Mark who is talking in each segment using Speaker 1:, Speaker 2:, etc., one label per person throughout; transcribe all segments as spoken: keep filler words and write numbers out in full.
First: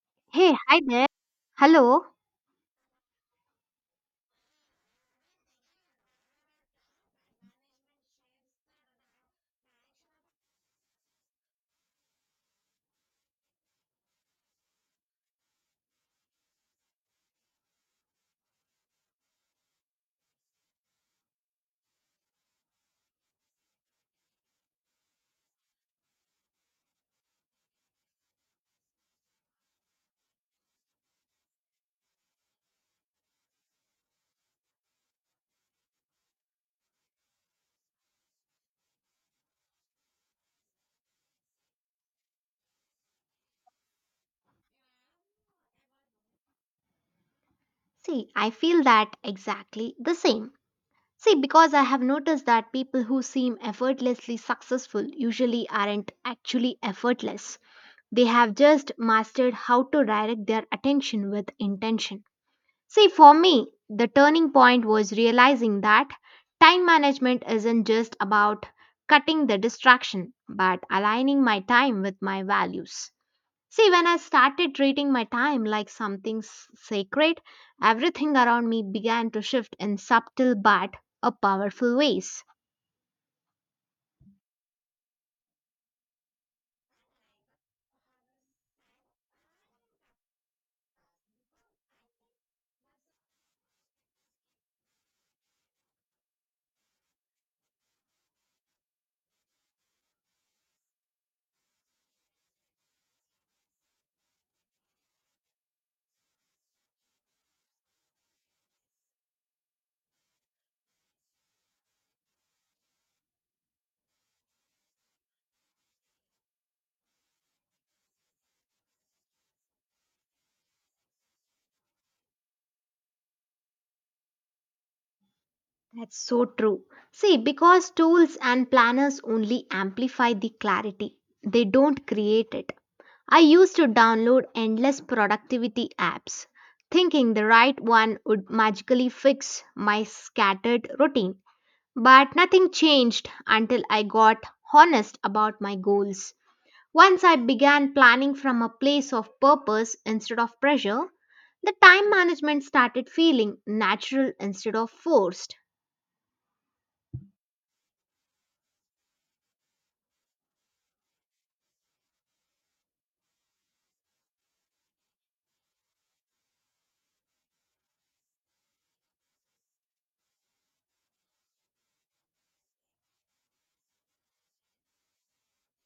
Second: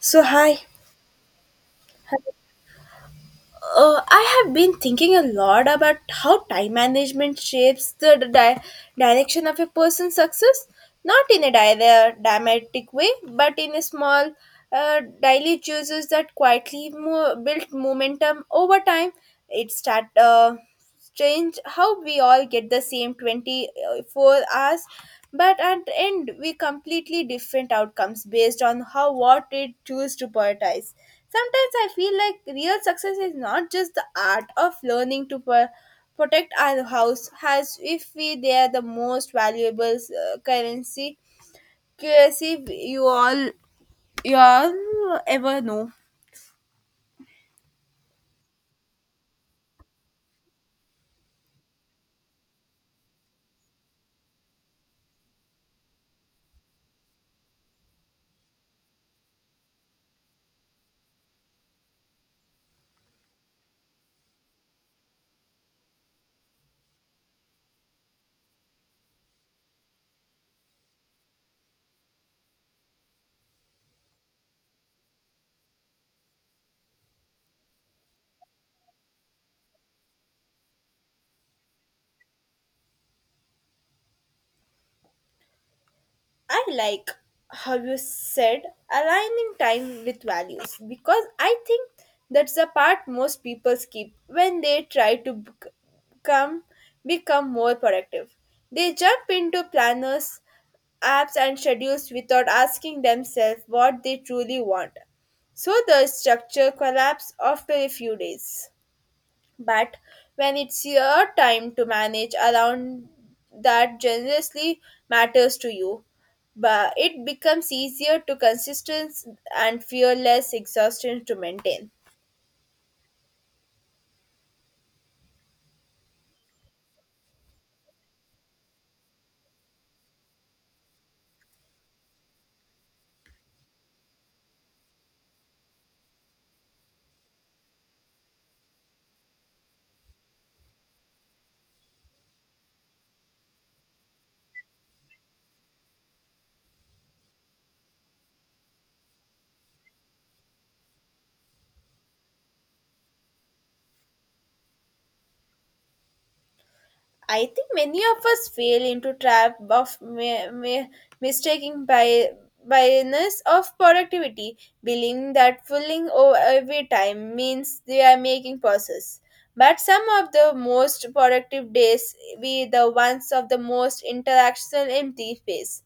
Speaker 1: So,
Speaker 2: Hey,
Speaker 1: hi.
Speaker 2: hi there. Hello.
Speaker 1: Uh, I have been thinking a lot about how time management shapes the d- di- direction of a person's success, not in a di- dramatic way, but in a small, uh, daily choices that quietly mo- build momentum over time. It start. Uh, strange how we all get the same twenty-four hours, but at the end we completely different outcomes based on how what we choose to prioritize. Sometimes I feel like real success is not just the art of learning to pro- protect our house as if we they are the most valuable uh, currency currency you all you all ever know.
Speaker 2: See, I feel that exactly the same. See, because I have noticed that people who seem effortlessly successful usually aren't actually effortless. They have just mastered how to direct their attention with intention. See, for me, the turning point was realizing that time management isn't just about cutting the distraction, but aligning my time with my values. See, when I started treating my time like something s- sacred, everything around me began to shift in subtle but a powerful ways.
Speaker 1: I like how you said aligning time with values because I think that's the part most people skip when they try to bec- become become more productive. They jump into planners, apps and schedules without asking themselves what they truly want. So the structure collapses after a few days. But when it's your time to manage around that generously matters to you, but it becomes easier to consistent and fearless exhaustion to maintain.
Speaker 2: That's so true. See, because tools and planners only amplify the clarity, they don't create it. I used to download endless productivity apps, thinking the right one would magically fix my scattered routine. But nothing changed until I got honest about my goals. Once I began planning from a place of purpose instead of pressure, the time management started feeling natural instead of forced.
Speaker 1: I think many of us fail into trap of ma- ma- mistaking by biasness of productivity, believing that filling o- every time means they are making process. But some of the most productive days be the ones of the most interactional empty space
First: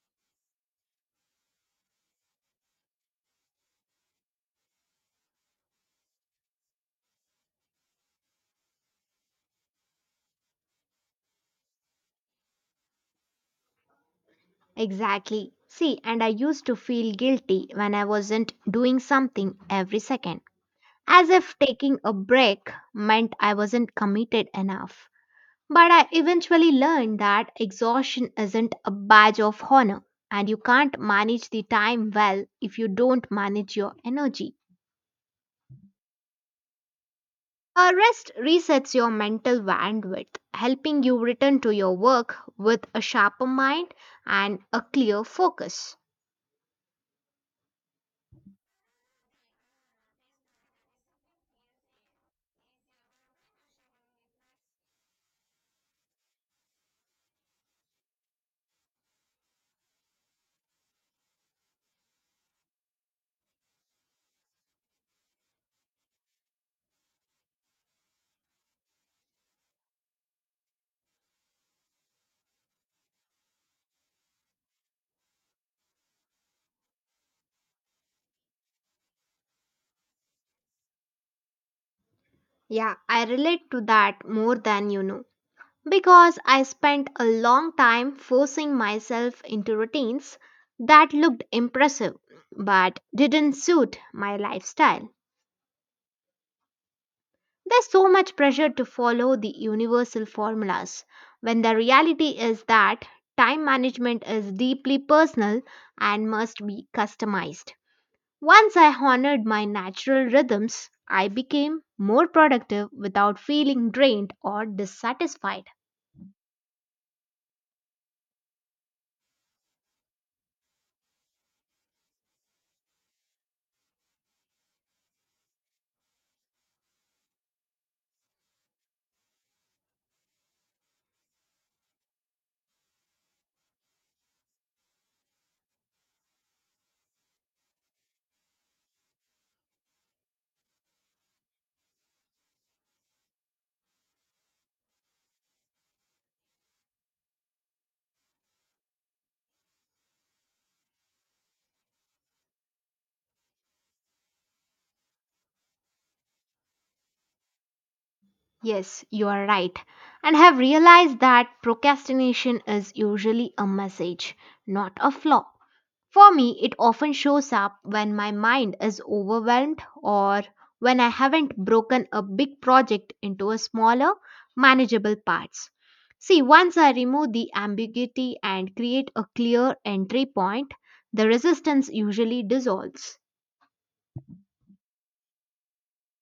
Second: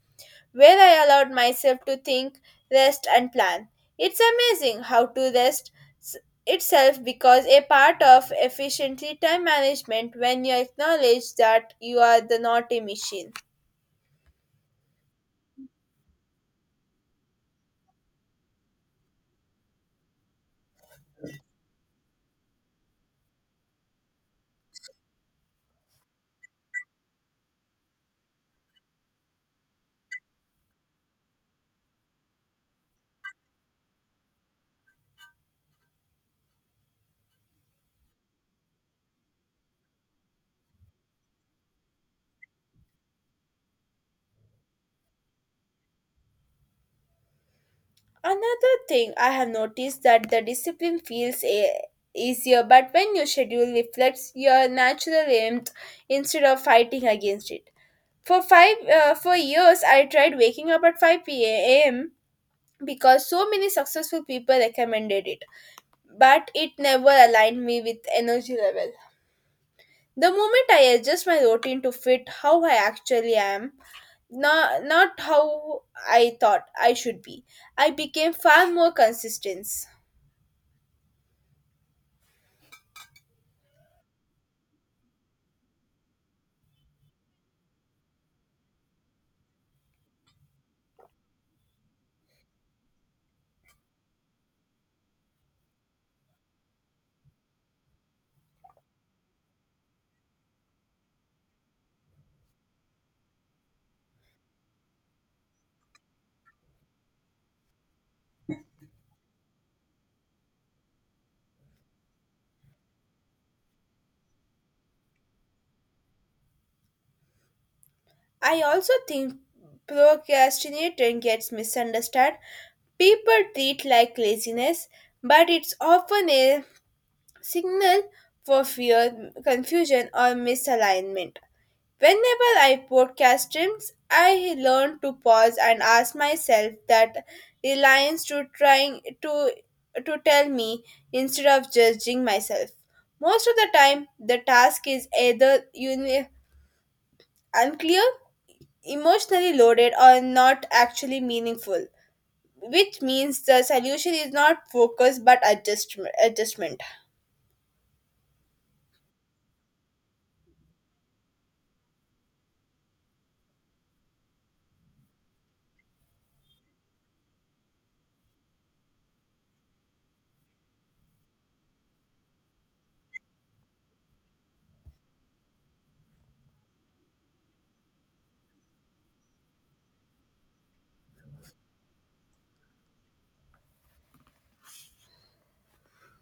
Speaker 1: where I allowed myself to think, rest, and plan. It's amazing how to rest s- itself becomes a part of efficiently time management when you acknowledge that you are the not a machine.
Speaker 2: Exactly. See, and I used to feel guilty when I wasn't doing something every second, as if taking a break meant I wasn't committed enough. But I eventually learned that exhaustion isn't a badge of honor, and you can't manage the time well if you don't manage your energy. A rest resets your mental bandwidth, helping you return to your work with a sharper mind and a clear focus.
Speaker 1: Another thing I have noticed that the discipline feels a- easier, but when your schedule reflects your natural aims instead of fighting against it. For five uh, for years, I tried waking up at five p m because so many successful people recommended it, but it never aligned me with energy level. The moment I adjust my routine to fit how I actually am, not, not how I thought I should be, I became far more consistent.
Speaker 2: Yeah, I relate to that more than you know because I spent a long time forcing myself into routines that looked impressive but didn't suit my lifestyle. There's so much pressure to follow the universal formulas when the reality is that time management is deeply personal and must be customized. Once I honored my natural rhythms, I became more productive without feeling drained or dissatisfied.
Speaker 1: I also think procrastination gets misunderstood. People treat like laziness, but it's often a signal for fear, confusion, or misalignment. Whenever I podcast streams, I learn to pause and ask myself that reliance to trying to to tell me instead of judging myself. Most of the time, the task is either uni- unclear, emotionally loaded, or not actually meaningful, which means the solution is not focus but adjustment. adjustment.
Speaker 2: Yes, you are right. And have realized that procrastination is usually a message, not a flaw. For me, it often shows up when my mind is overwhelmed or when I haven't broken a big project into a smaller, manageable parts. See, once I remove the ambiguity and create a clear entry point, the resistance usually dissolves.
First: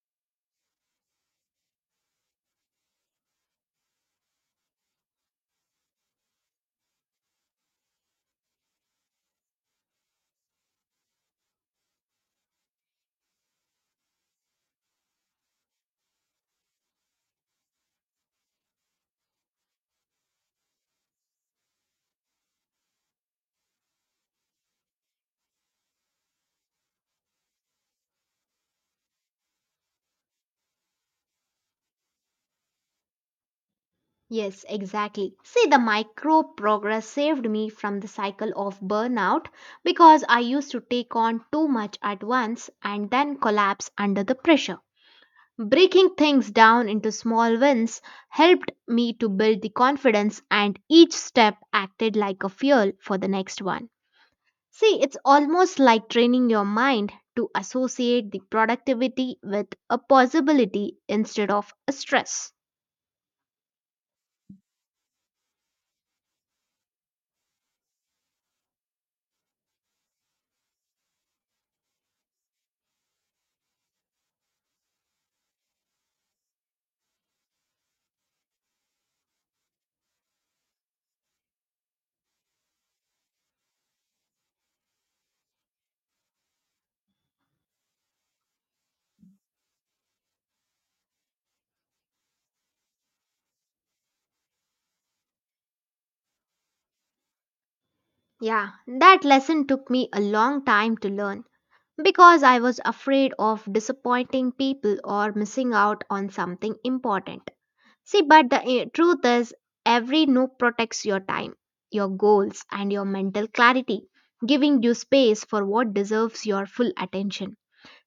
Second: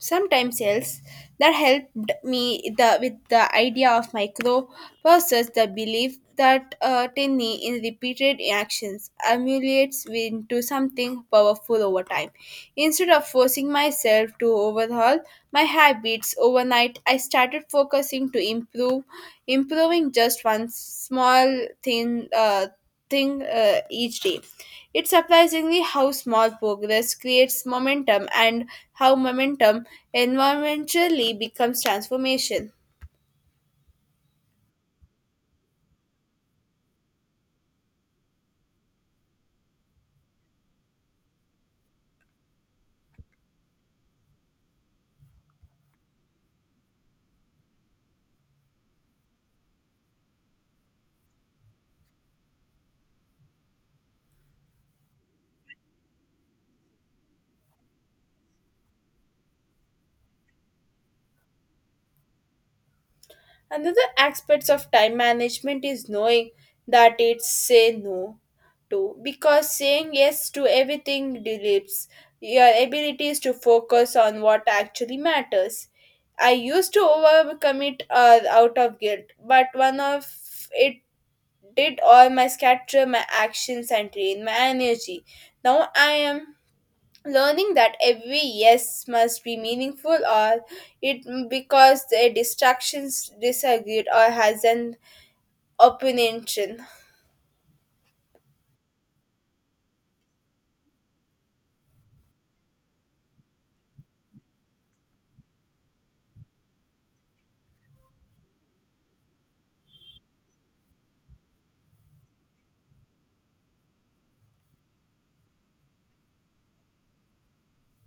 Speaker 1: Sometimes else that helped me the, with the idea of micro versus the belief that uh, tiny in repeated actions accumulates into something powerful over time. Instead of forcing myself to overhaul my habits overnight, I started focusing to improve improving just one small thing uh, thing uh, each day. It's surprisingly how small progress creates momentum and how momentum environmentally becomes transformation.
Speaker 2: Yes, exactly. See, the micro progress saved me from the cycle of burnout because I used to take on too much at once and then collapse under the pressure. Breaking things down into small wins helped me to build the confidence, and each step acted like a fuel for the next one. See, it's almost like training your mind to associate the productivity with a possibility instead of a stress.
Speaker 1: Another aspect of time management is knowing that it's say no to because saying yes to everything deletes your abilities to focus on what actually matters. I used to overcommit uh, out of guilt, but one of it did all my scatter my actions and drain my energy. Now I am learning that every yes must be meaningful or it because the distractions disagreed or has an opinion.
Speaker 2: Yeah, that lesson took me a long time to learn because I was afraid of disappointing people or missing out on something important. See, but the eh, truth is, every no protects your time, your goals, and your mental clarity, giving you space for what deserves your full attention.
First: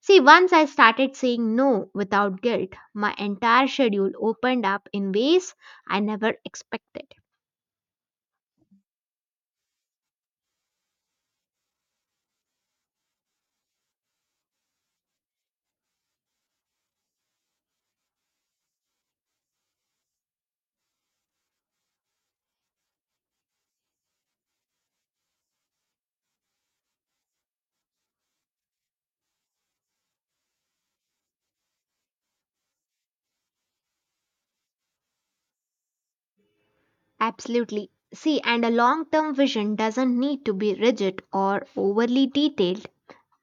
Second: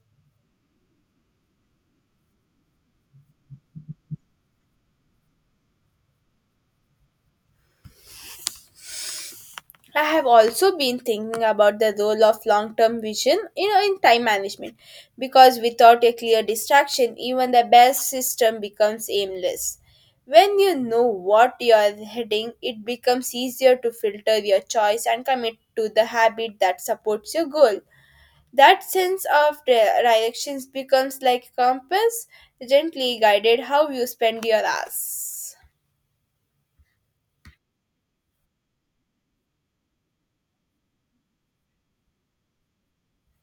Speaker 2: See, once I started saying no without guilt, my entire schedule opened up in ways I never expected.
Speaker 1: I have also been thinking about the role of long-term vision you know in time management because without a clear distraction even the best system becomes aimless. When you know what you are heading it becomes easier to filter your choice and commit to the habit that supports your goal. That sense of di- directions becomes like a compass, gently guided how you spend your hours.
Speaker 2: Absolutely. See, and a long term vision doesn't need to be rigid or overly detailed.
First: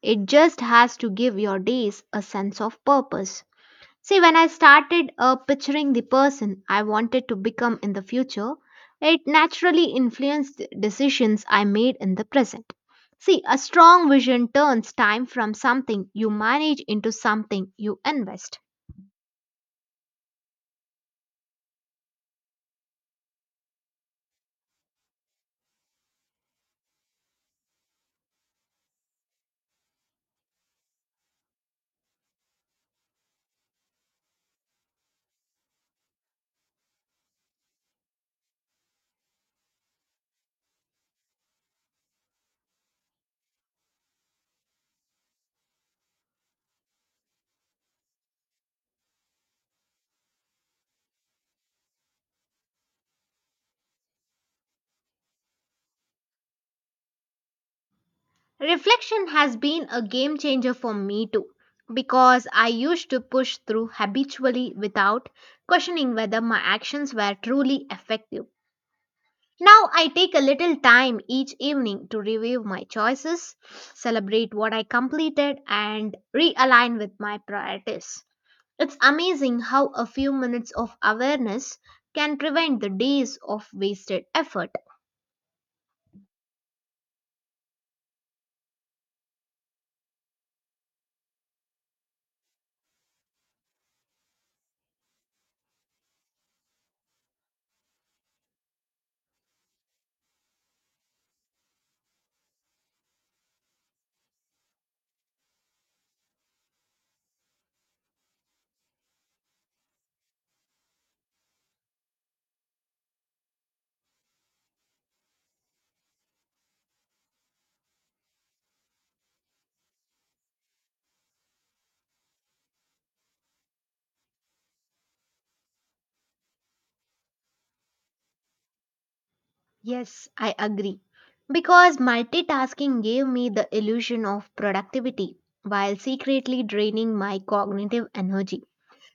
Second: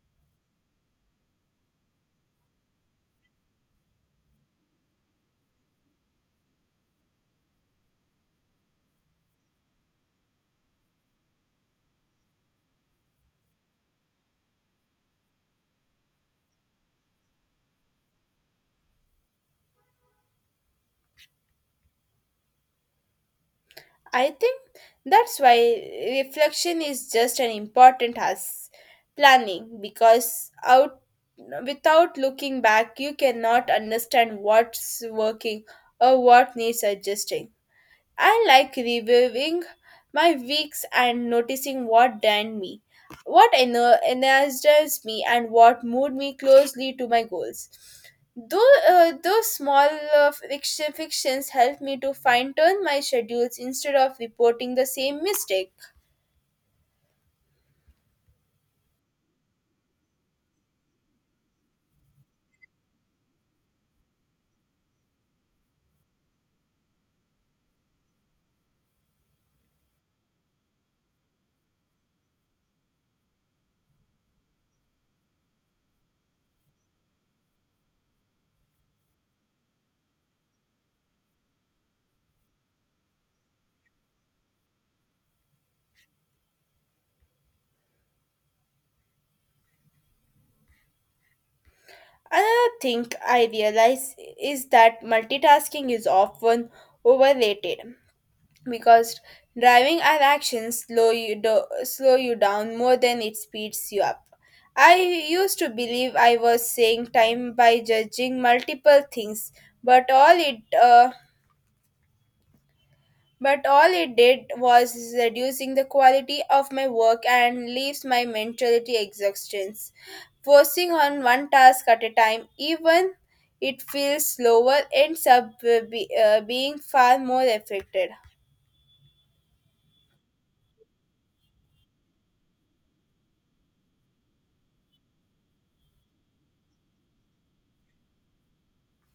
Speaker 2: It just has to give your days a sense of purpose. See, when I started uh, picturing the person I wanted to become in the future, it naturally influenced the decisions I made in the present. See, a strong vision turns time from something you manage into something you invest.
Speaker 1: I think that's why reflection is just an important as planning because out without looking back you cannot understand what's working or what needs adjusting. I like reviewing my weeks and noticing what drained me, what ener- energized me, and what moved me closely to my goals. Though uh, those small uh, fiction- fictions help me to fine tune my schedules instead of reporting the same mistake.
Speaker 2: Reflection has been a game changer for me too, because I used to push through habitually without questioning whether my actions were truly effective. Now I take a little time each evening to review my choices, celebrate what I completed, and realign with my priorities. It's amazing how a few minutes of awareness can prevent the days of wasted effort.
Speaker 1: Another thing I realize is that multitasking is often overrated, because driving our actions slow you do- slow you down more than it speeds you up. I used to believe I was saying time by judging multiple things, but all it uh, but all it did was reducing the quality of my work and leaves my mentality exhaustion. Forcing on one task at a time, even it feels slower, ends up uh, be, uh, being far more affected.
Speaker 2: Yes, I agree. Because multitasking gave me the illusion of productivity while secretly draining my cognitive energy.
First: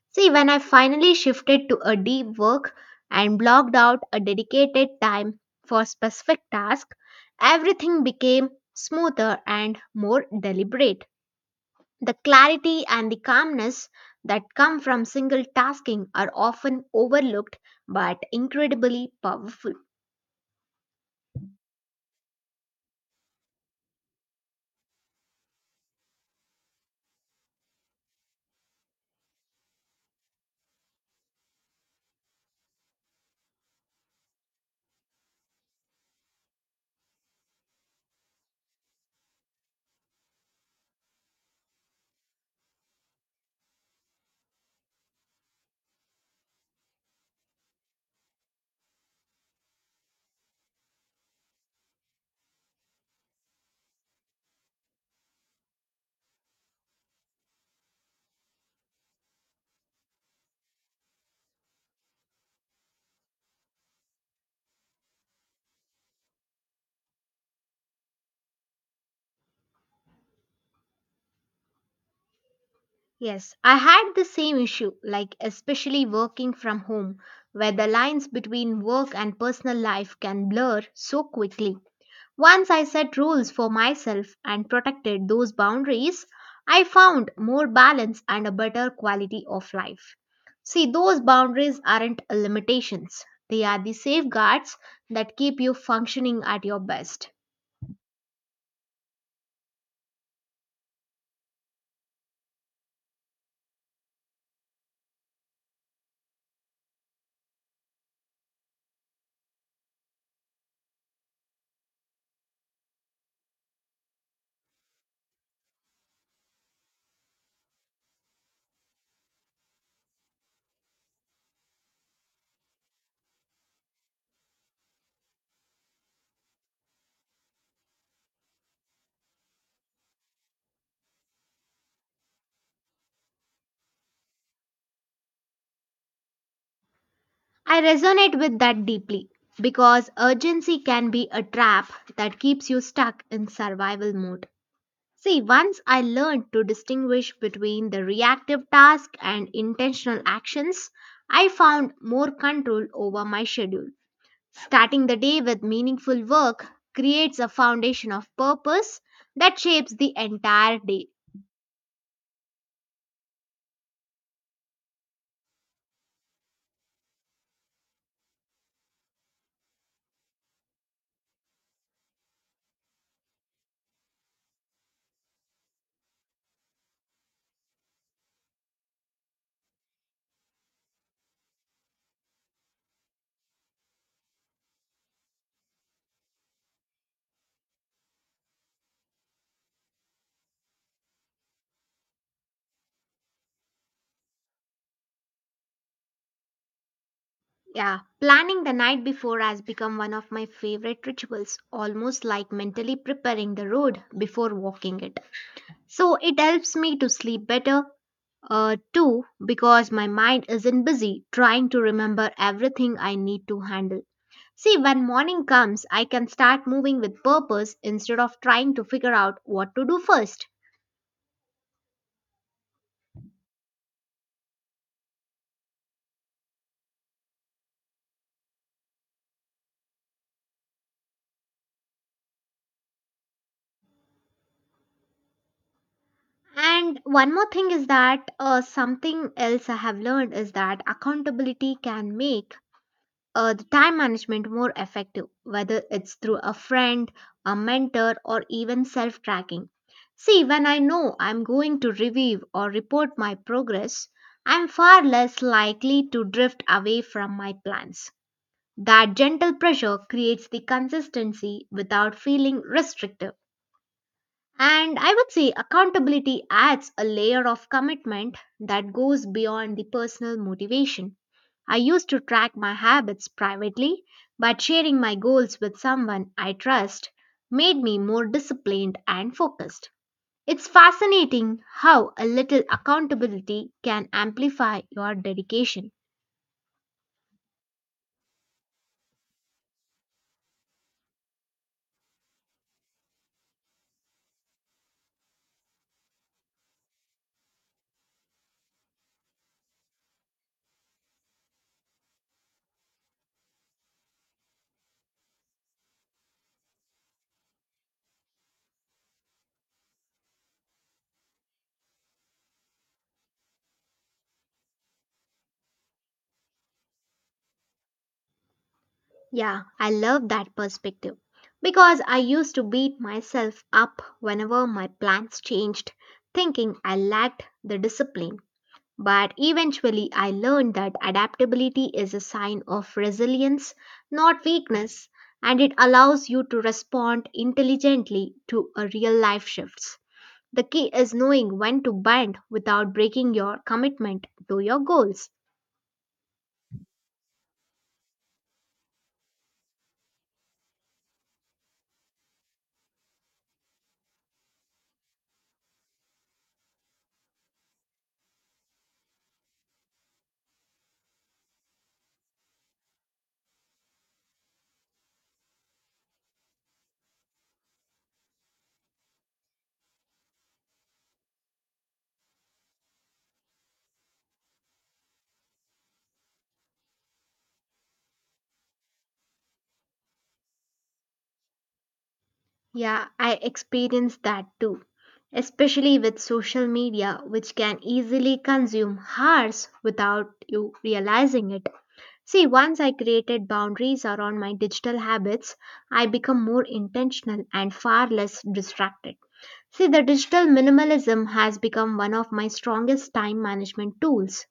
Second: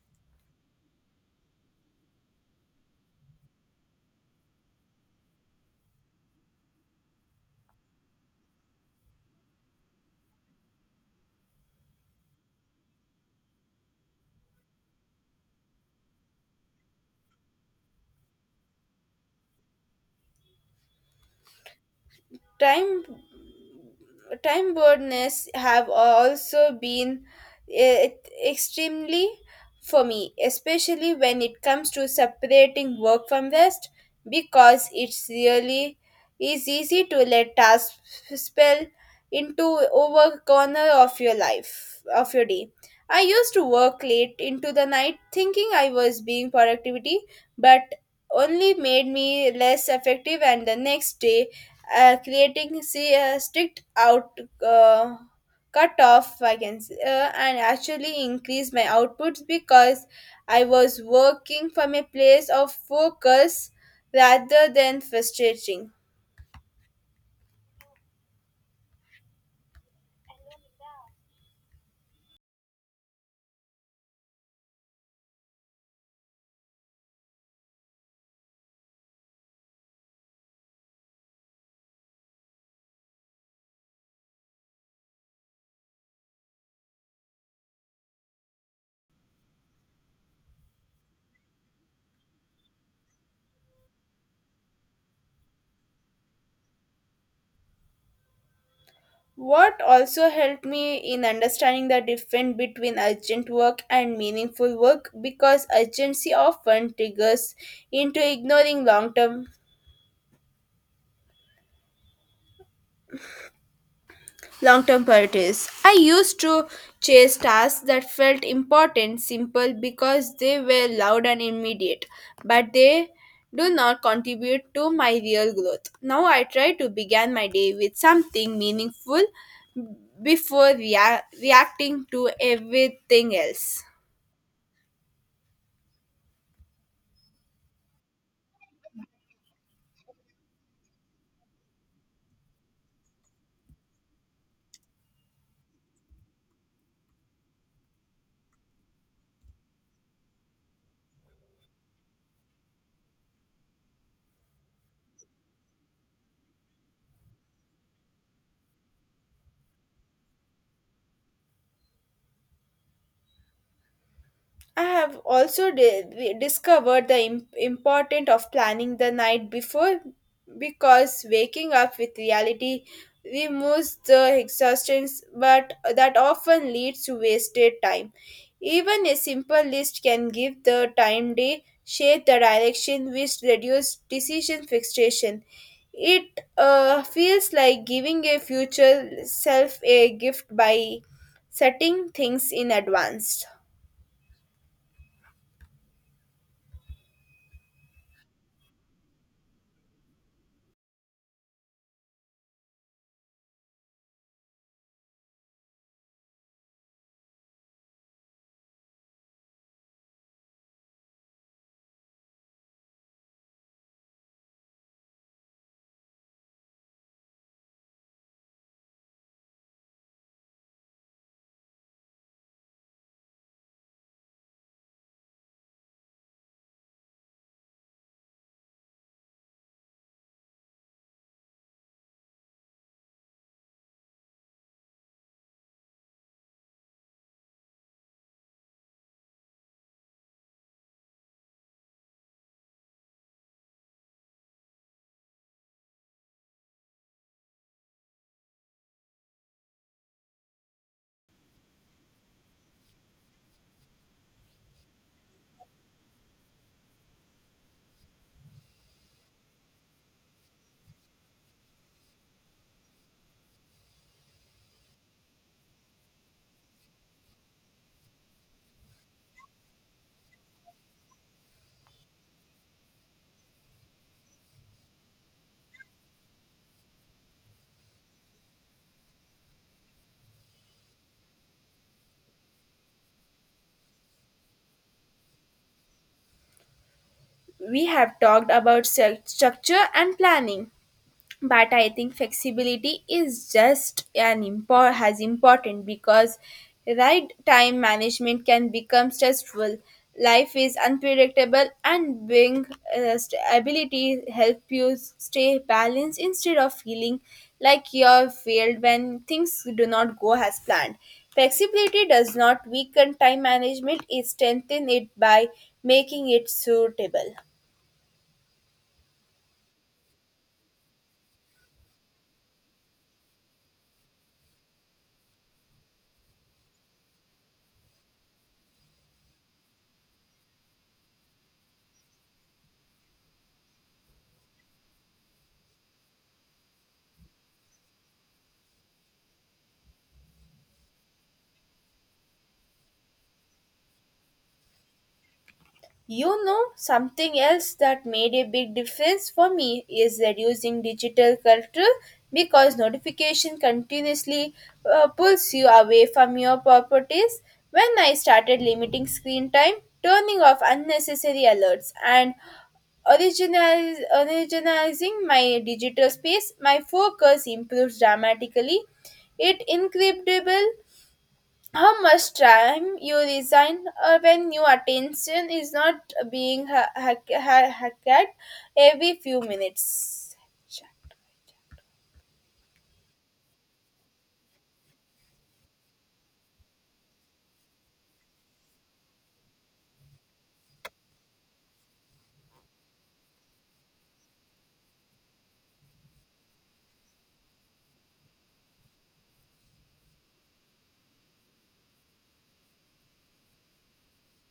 Speaker 2: See, when I finally shifted to a deep work and blocked out a dedicated time for specific task, everything became smoother and more deliberate. The clarity and the calmness that come from single tasking are often overlooked but incredibly powerful.
Speaker 1: Time time birds have also been eh, extremely for me, especially when it comes to separating work from rest, because it's really is easy to let tasks spill into over corner of your life of your day. I used to work late into the night thinking I was being productivity, but only made me less effective and the next day, uh, creating see uh, strict out uh, cut off I can, uh, and actually increase my outputs because I was working from a place of focus rather than frustrating.
Speaker 2: Yes, I had the same issue, like especially working from home, where the lines between work and personal life can blur so quickly. Once I set rules for myself and protected those boundaries, I found more balance and a better quality of life. See, those boundaries aren't limitations, they are the safeguards that keep you functioning at your best.
Speaker 1: What also helped me in understanding the difference between urgent work and meaningful work because urgency often triggers into ignoring long term long term priorities. I used to chase tasks that felt important, simple because they were loud and immediate, but they do not contribute to my real growth. Now I try to begin my day with something meaningful before rea- reacting to everything else.
Speaker 2: I resonate with that deeply because urgency can be a trap that keeps you stuck in survival mode. See, once I learned to distinguish between the reactive task and intentional actions, I found more control over my schedule. Starting the day with meaningful work creates a foundation of purpose that shapes the entire day.
Speaker 1: I have also di- discovered the im- importance of planning the night before because waking up with reality removes the exhaustions, but that often leads to wasted time. Even a simple list can give the time day shape the direction which reduces decision fixation. It uh, feels like giving a future self a gift by setting things in advance.
Speaker 2: Yeah, planning the night before has become one of my favorite rituals, almost like mentally preparing the road before walking it. So it helps me to sleep better, Uh, two, because my mind isn't busy trying to remember everything I need to handle. See, when morning comes, I can start moving with purpose instead of trying to figure out what to do first. And one more thing is that uh, something else I have learned is that accountability can make uh, the time management more effective, whether it's through a friend, a mentor, or even self tracking. See, when I know I'm going to review or report my progress, I'm far less likely to drift away from my plans. That gentle pressure creates the consistency without feeling restrictive. And I would say accountability adds a layer of commitment that goes beyond the personal motivation. I used to track my habits privately, but sharing my goals with someone I trust made me more disciplined and focused. It's fascinating how a little accountability can amplify your dedication.
Speaker 1: We have talked about stru- structure and planning, but I think flexibility is just an impor- has important because right time management can become stressful. Life is unpredictable and being uh, st- ability help you stay balanced instead of feeling like you're failed when things do not go as planned. Flexibility does not weaken time management, it strengthens it by making it suitable.
Speaker 2: Yeah, I love that perspective because I used to beat myself up whenever my plans changed, thinking I lacked the discipline. But eventually, I learned that adaptability is a sign of resilience, not weakness, and it allows you to respond intelligently to a real life shifts. The key is knowing when to bend without breaking your commitment to your goals.
Speaker 1: You know, something else that made a big difference for me is reducing digital clutter because notification continuously uh, pulls you away from your properties. When I started limiting screen time, turning off unnecessary alerts, and originaliz- originalizing my digital space, my focus improves dramatically. It incredible how much time you resign uh, when your attention is not being ha- ha- ha- hacked every few minutes?
Speaker 2: Yeah, I experienced that too, especially with social media, which can easily consume hours without you realizing it. See, once I created boundaries around my digital habits, I become more intentional and far less distracted. See, the digital minimalism has become one of my strongest time management tools.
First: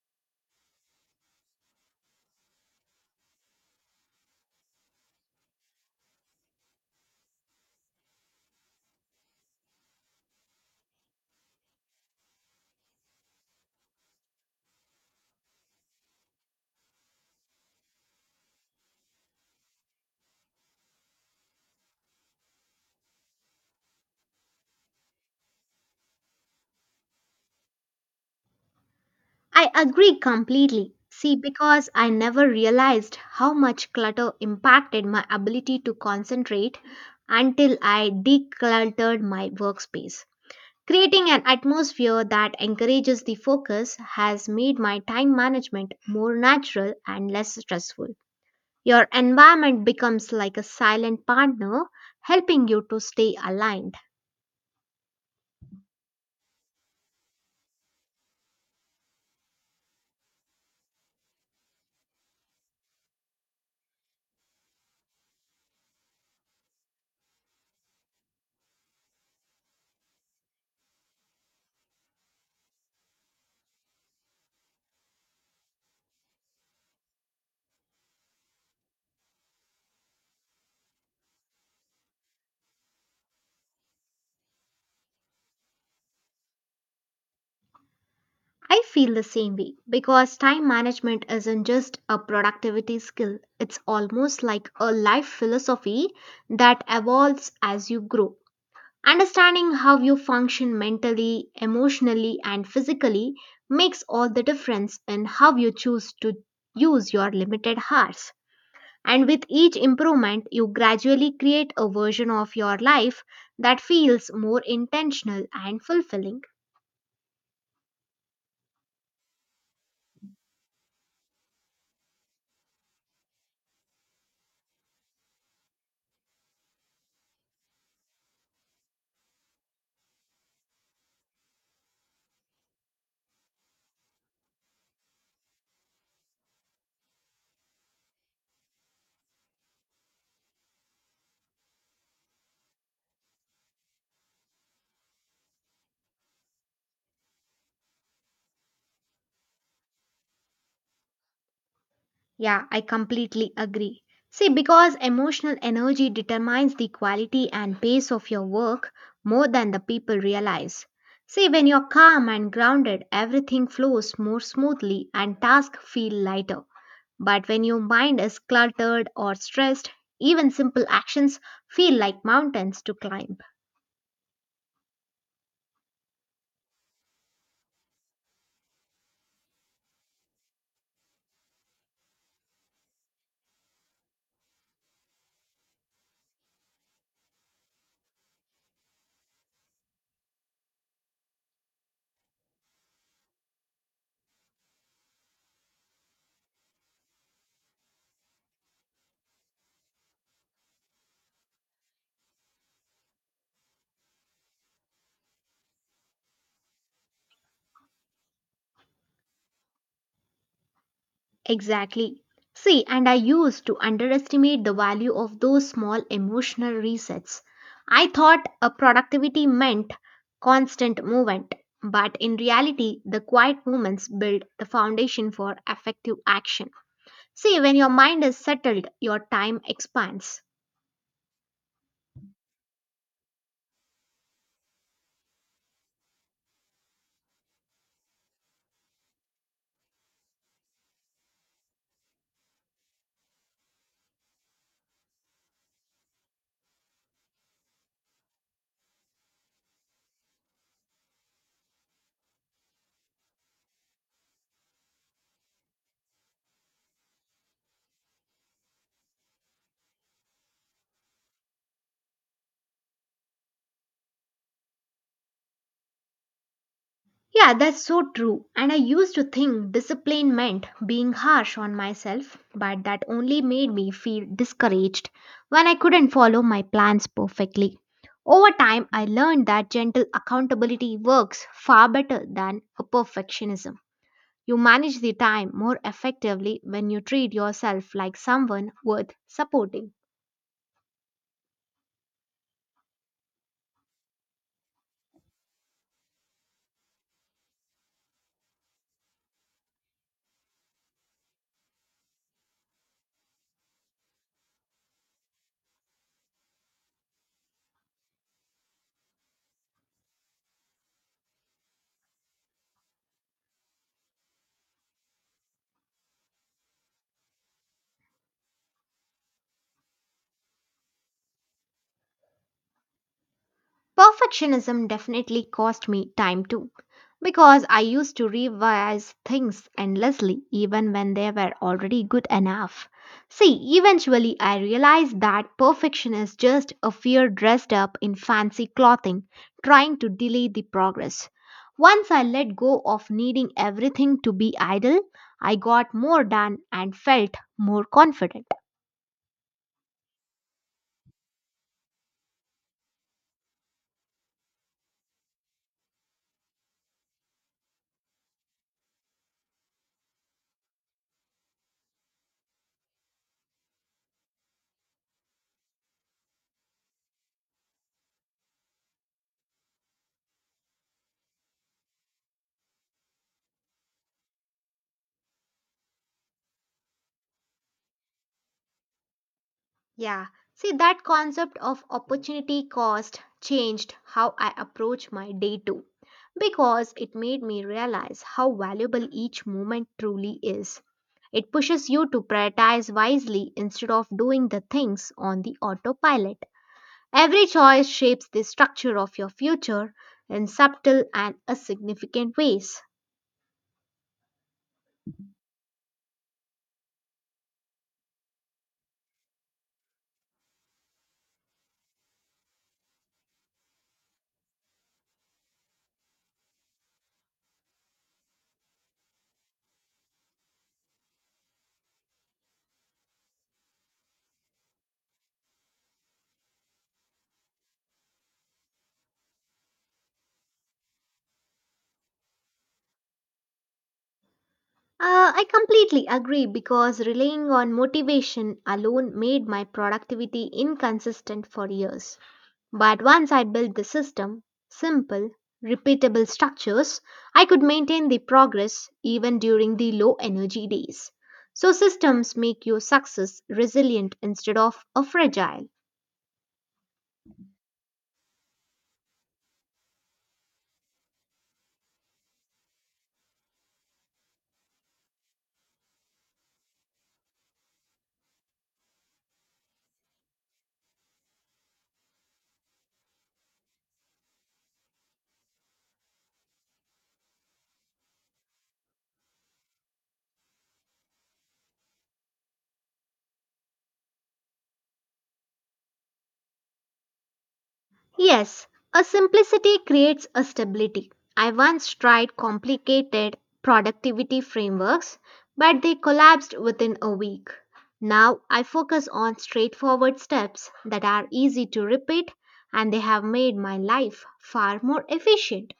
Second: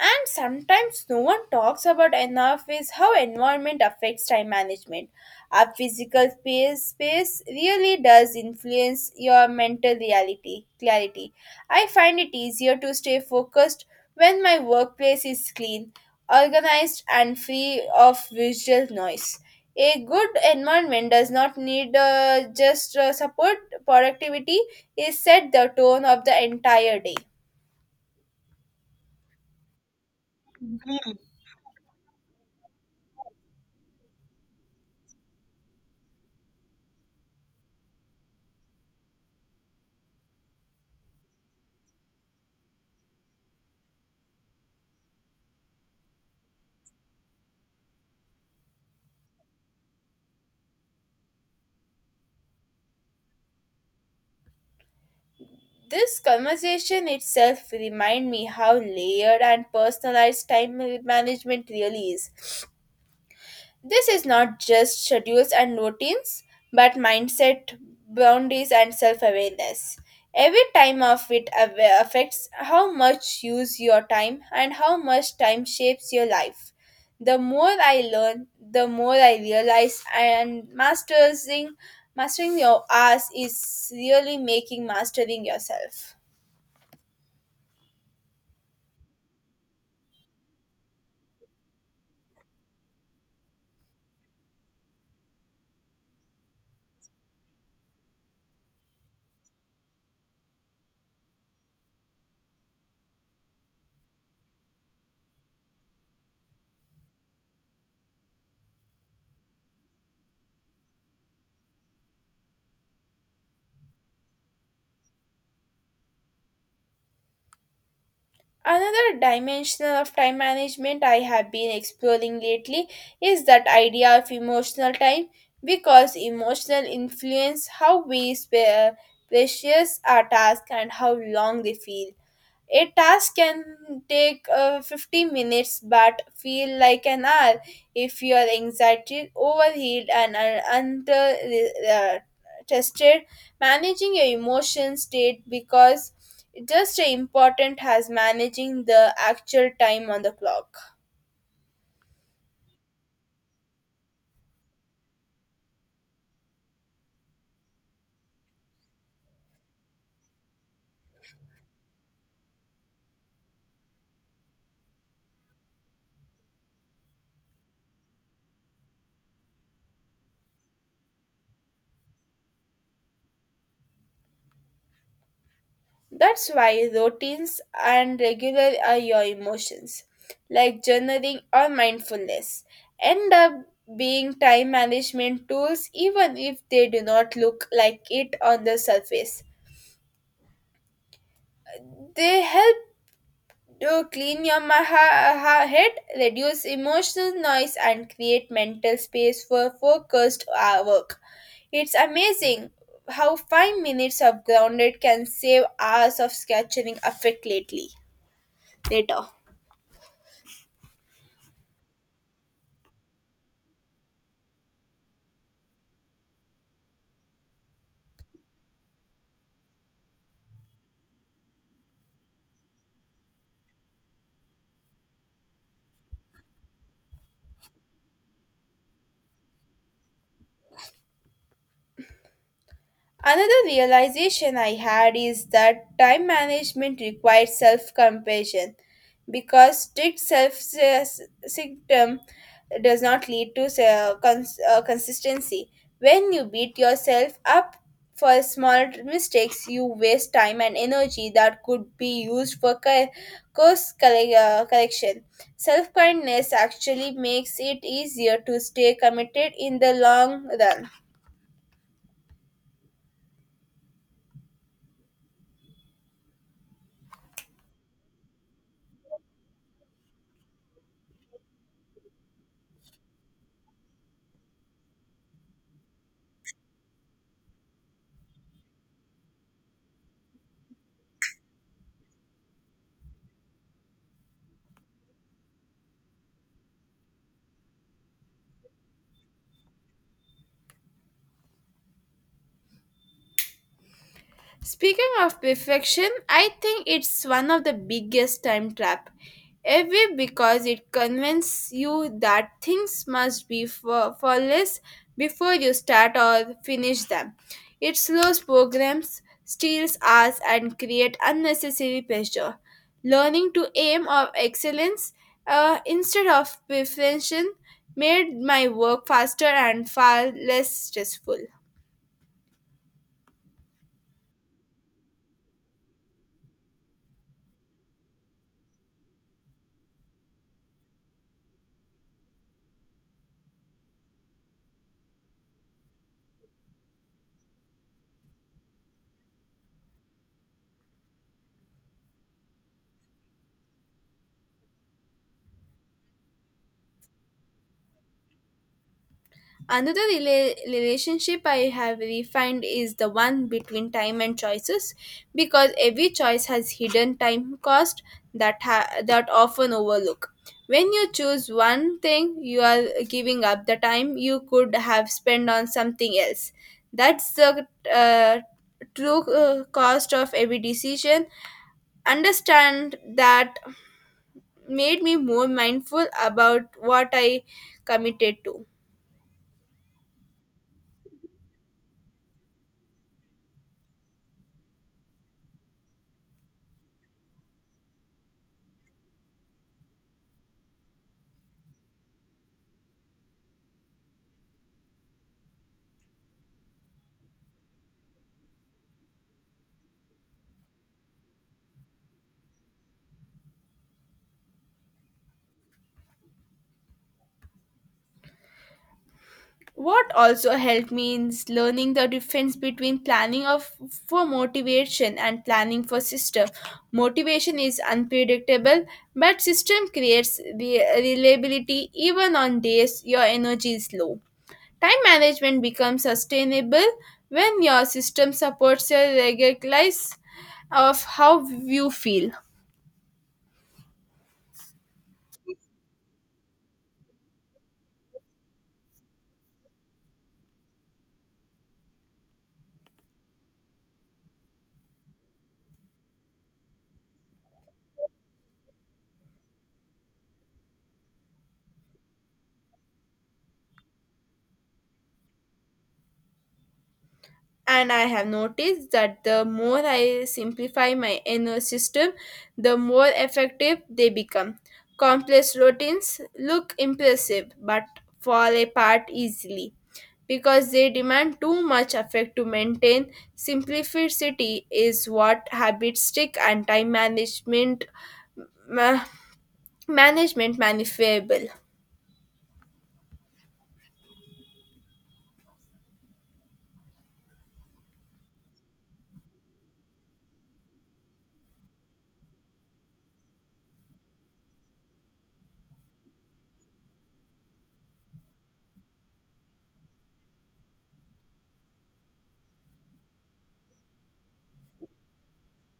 Speaker 1: And sometimes no one talks about enough is how environment affects time management. Our physical space space really does influence your mental reality clarity. I find it easier to stay focused when my workplace is clean, organized and free of visual noise. A good environment does not need uh, just uh, support productivity is set the tone of the entire day.
Speaker 2: I agree completely. See, because I never realized how much clutter impacted my ability to concentrate until I decluttered my workspace. Creating an atmosphere that encourages the focus has made my time management more natural and less stressful. Your environment becomes like a silent partner, helping you to stay aligned.
Speaker 1: This conversation itself remind me how layered and personalized time management really is. This is not just schedules and routines, but mindset, boundaries, and self-awareness. Every time of it awa- affects how much you use your time and how much time shapes your life. The more I learn, the more I realize, and mastering mastering your ass is really making mastering yourself.
Speaker 2: I feel the same way because time management isn't just a productivity skill, it's almost like a life philosophy that evolves as you grow. Understanding how you function mentally, emotionally, and physically makes all the difference in how you choose to use your limited hours. And with each improvement, you gradually create a version of your life that feels more intentional and fulfilling.
Speaker 1: Another dimension of time management I have been exploring lately is that idea of emotional time because emotional influence how we spe- precious our tasks and how long they feel. A task can take uh, fifteen minutes but feel like an hour if you are anxiety, overheated, and uh, under uh, tested. Managing your emotion state because just as important as managing the actual time on the clock.
Speaker 2: Yeah, I completely agree. See, because emotional energy determines the quality and pace of your work more than the people realize. See, when you're calm and grounded, everything flows more smoothly and tasks feel lighter. But when your mind is cluttered or stressed, even simple actions feel like mountains to climb.
Speaker 1: That's why routines and regular are your emotions, like journaling or mindfulness, end up being time management tools even if they do not look like it on the surface. They help to clean your ma- ha- ha- head, reduce emotional noise, and create mental space for focused uh, work. It's amazing how five minutes of grounded can save hours of scattering effect lately. Later.
Speaker 2: Exactly. See, and I used to underestimate the value of those small emotional resets. I thought a productivity meant constant movement, but in reality, the quiet movements build the foundation for effective action. See, when your mind is settled, your time expands.
Speaker 1: Another realization I had is that time management requires self compassion because strict self symptom does not lead to se- cons- uh, consistency. When you beat yourself up for small mistakes, you waste time and energy that could be used for co- course corre- uh, correction. Self kindness actually makes it easier to stay committed in the long run.
Speaker 2: Yeah, that's so true. And I used to think discipline meant being harsh on myself, but that only made me feel discouraged when I couldn't follow my plans perfectly. Over time, I learned that gentle accountability works far better than a perfectionism. You manage the time more effectively when you treat yourself like someone worth supporting.
Speaker 1: Speaking of perfection, I think it's one of the biggest time trap ever because it convinces you that things must be fa- flawless before you start or finish them. It slows programs, steals hours, and creates unnecessary pressure. Learning to aim of excellence uh, instead of perfection made my work faster and far less stressful.
Speaker 2: Perfectionism definitely cost me time too, because I used to revise things endlessly even when they were already good enough. See, eventually I realized that perfection is just a fear dressed up in fancy clothing, trying to delay the progress. Once I let go of needing everything to be ideal, I got more done and felt more confident.
Speaker 1: Another rela- relationship I have refined is the one between time and choices because every choice has hidden time cost that ha- that often overlook. When you choose one thing, you are giving up the time you could have spent on something else. That's the uh, true uh, cost of every decision. Understand that made me more mindful about what I committed to.
Speaker 2: Yeah, see, that concept of opportunity cost changed how I approach my day too, because it made me realize how valuable each moment truly is. It pushes you to prioritize wisely instead of doing the things on the autopilot. Every choice shapes the structure of your future in subtle and a significant ways.
Speaker 1: What also helped me is learning the difference between planning of for motivation and planning for system. Motivation is unpredictable, but system creates re- reliability even on days your energy is low. Time management becomes sustainable when your system supports your regular life of how you feel.
Speaker 2: Uh, I completely agree because relying on motivation alone made my productivity inconsistent for years. But once I built the system, simple, repeatable structures, I could maintain the progress even during the low energy days. So systems make your success resilient instead of a fragile.
Speaker 1: And I have noticed that the more I simplify my inner system, the more effective they become. Complex routines look impressive but fall apart easily because they demand too much effort to maintain. Simplicity is what habits stick and time management ma- management manifestable.
Speaker 2: Yes, a simplicity creates a stability. I once tried complicated productivity frameworks, but they collapsed within a week. Now I focus on straightforward steps that are easy to repeat and they have made my life far more efficient.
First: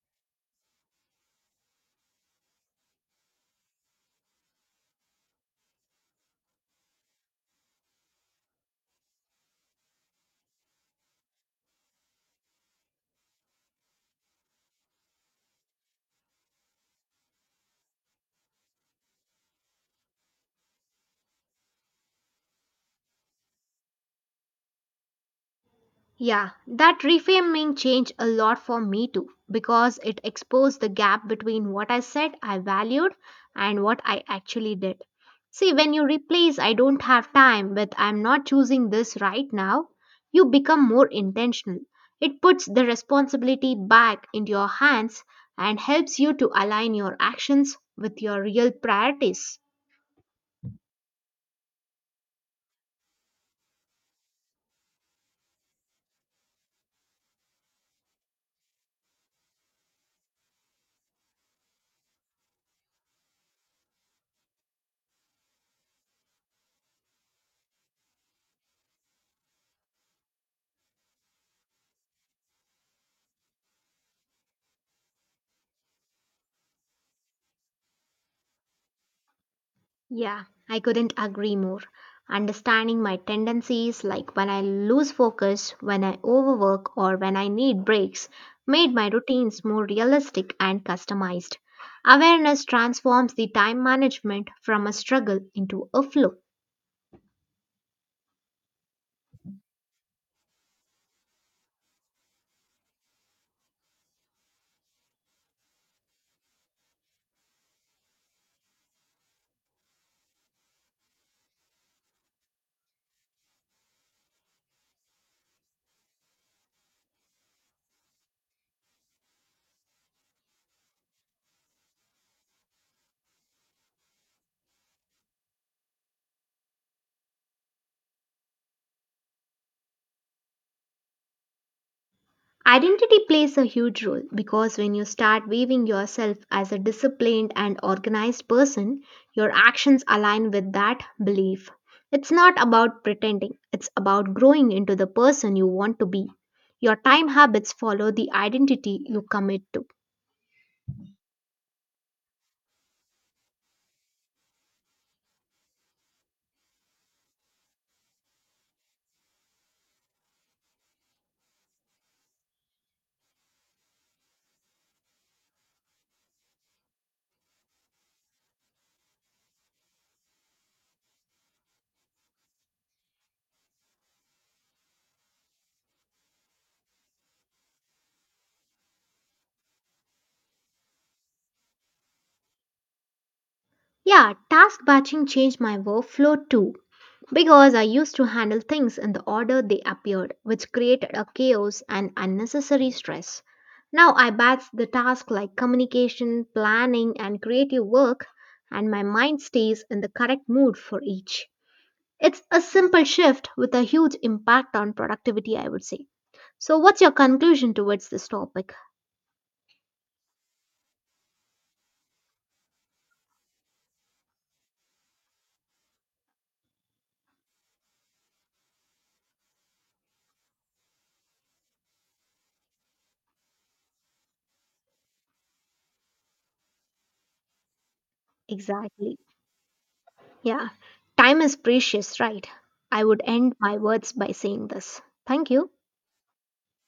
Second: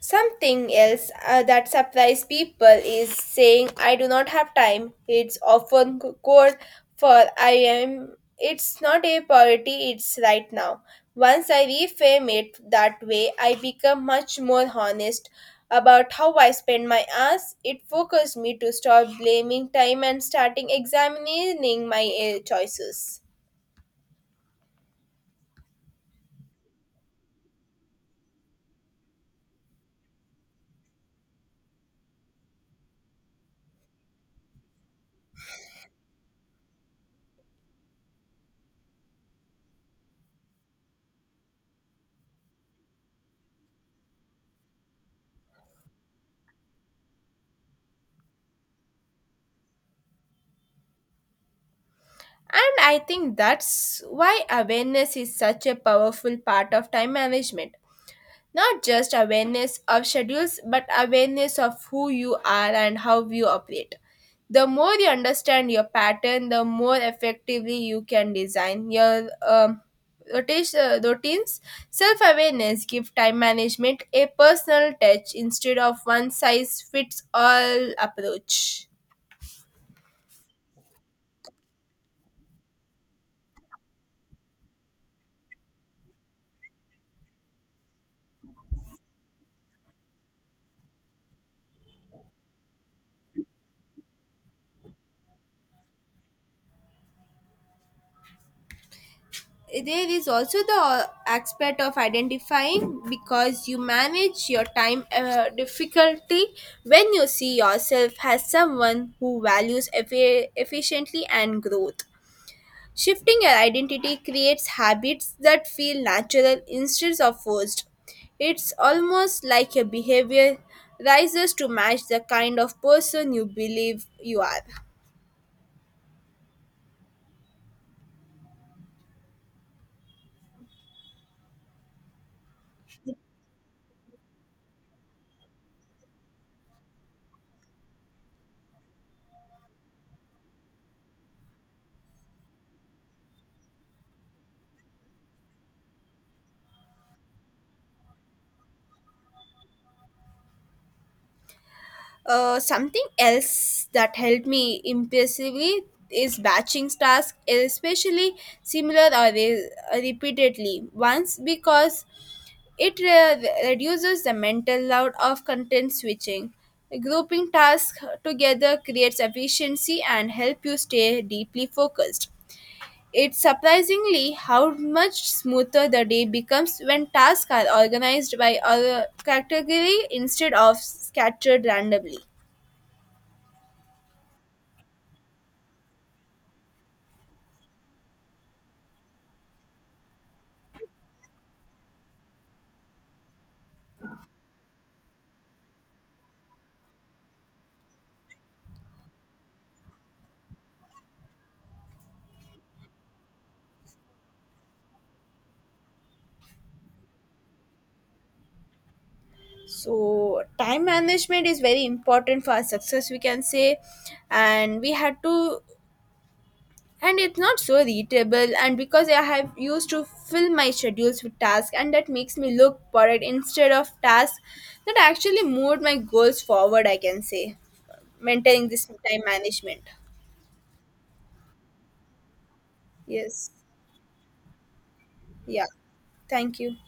Speaker 1: Something else uh, that surprises people is saying, I do not have time. It's often c- called for I am. It's not a priority, it's right now. Once I reframe it that way, I become much more honest about how I spend my hours. It focused me to stop blaming time and starting examining my uh, choices.
Speaker 2: Yeah, that reframing changed a lot for me too because it exposed the gap between what I said I valued and what I actually did. See, when you replace I don't have time with I'm not choosing this right now, you become more intentional. It puts the responsibility back into your hands and helps you to align your actions with your real priorities.
Speaker 1: And I think that's why awareness is such a powerful part of time management. Not just awareness of schedules, but awareness of who you are and how you operate. The more you understand your pattern, the more effectively you can design your um, rotation, uh, routines. Self awareness give time management a personal touch instead of one size fits all approach.
Speaker 2: Yeah, I couldn't agree more. Understanding my tendencies, like when I lose focus, when I overwork, or when I need breaks, made my routines more realistic and customized. Awareness transforms the time management from a struggle into a flow.
Speaker 1: There is also the aspect of identifying because you manage your time uh, difficulty when you see yourself as someone who values effi- efficiently and growth. Shifting your identity creates habits that feel natural instead of forced. It's almost like your behavior rises to match the kind of person you believe you are.
Speaker 2: Identity plays a huge role because when you start viewing yourself as a disciplined and organized person, your actions align with that belief. It's not about pretending, it's about growing into the person you want to be. Your time habits follow the identity you commit to.
Speaker 1: Uh, something else that helped me impressively is batching tasks, especially similar or re- repeatedly once, because it re- reduces the mental load of content switching. Grouping tasks together creates efficiency and help you stay deeply focused. It's surprisingly how much smoother the day becomes when tasks are organized by a category instead of scattered randomly.
Speaker 2: Yeah, task batching changed my workflow too, because I used to handle things in the order they appeared, which created a chaos and unnecessary stress. Now I batch the tasks like communication, planning, and creative work, and my mind stays in the correct mood for each. It's a simple shift with a huge impact on productivity, I would say. So, what's your conclusion towards this topic?
Speaker 1: So time management is very important for our success we can say, and we had to, and it's not so readable and because I have used to fill my schedules with tasks and that makes me look for it instead of tasks that actually moved my goals forward. I can say maintaining this
Speaker 2: Exactly.
Speaker 1: time management.
Speaker 2: Yeah. Time is precious, right? I would
Speaker 1: Yes.
Speaker 2: end my words by saying this. Thank
Speaker 1: Yeah,
Speaker 2: you.
Speaker 1: thank you.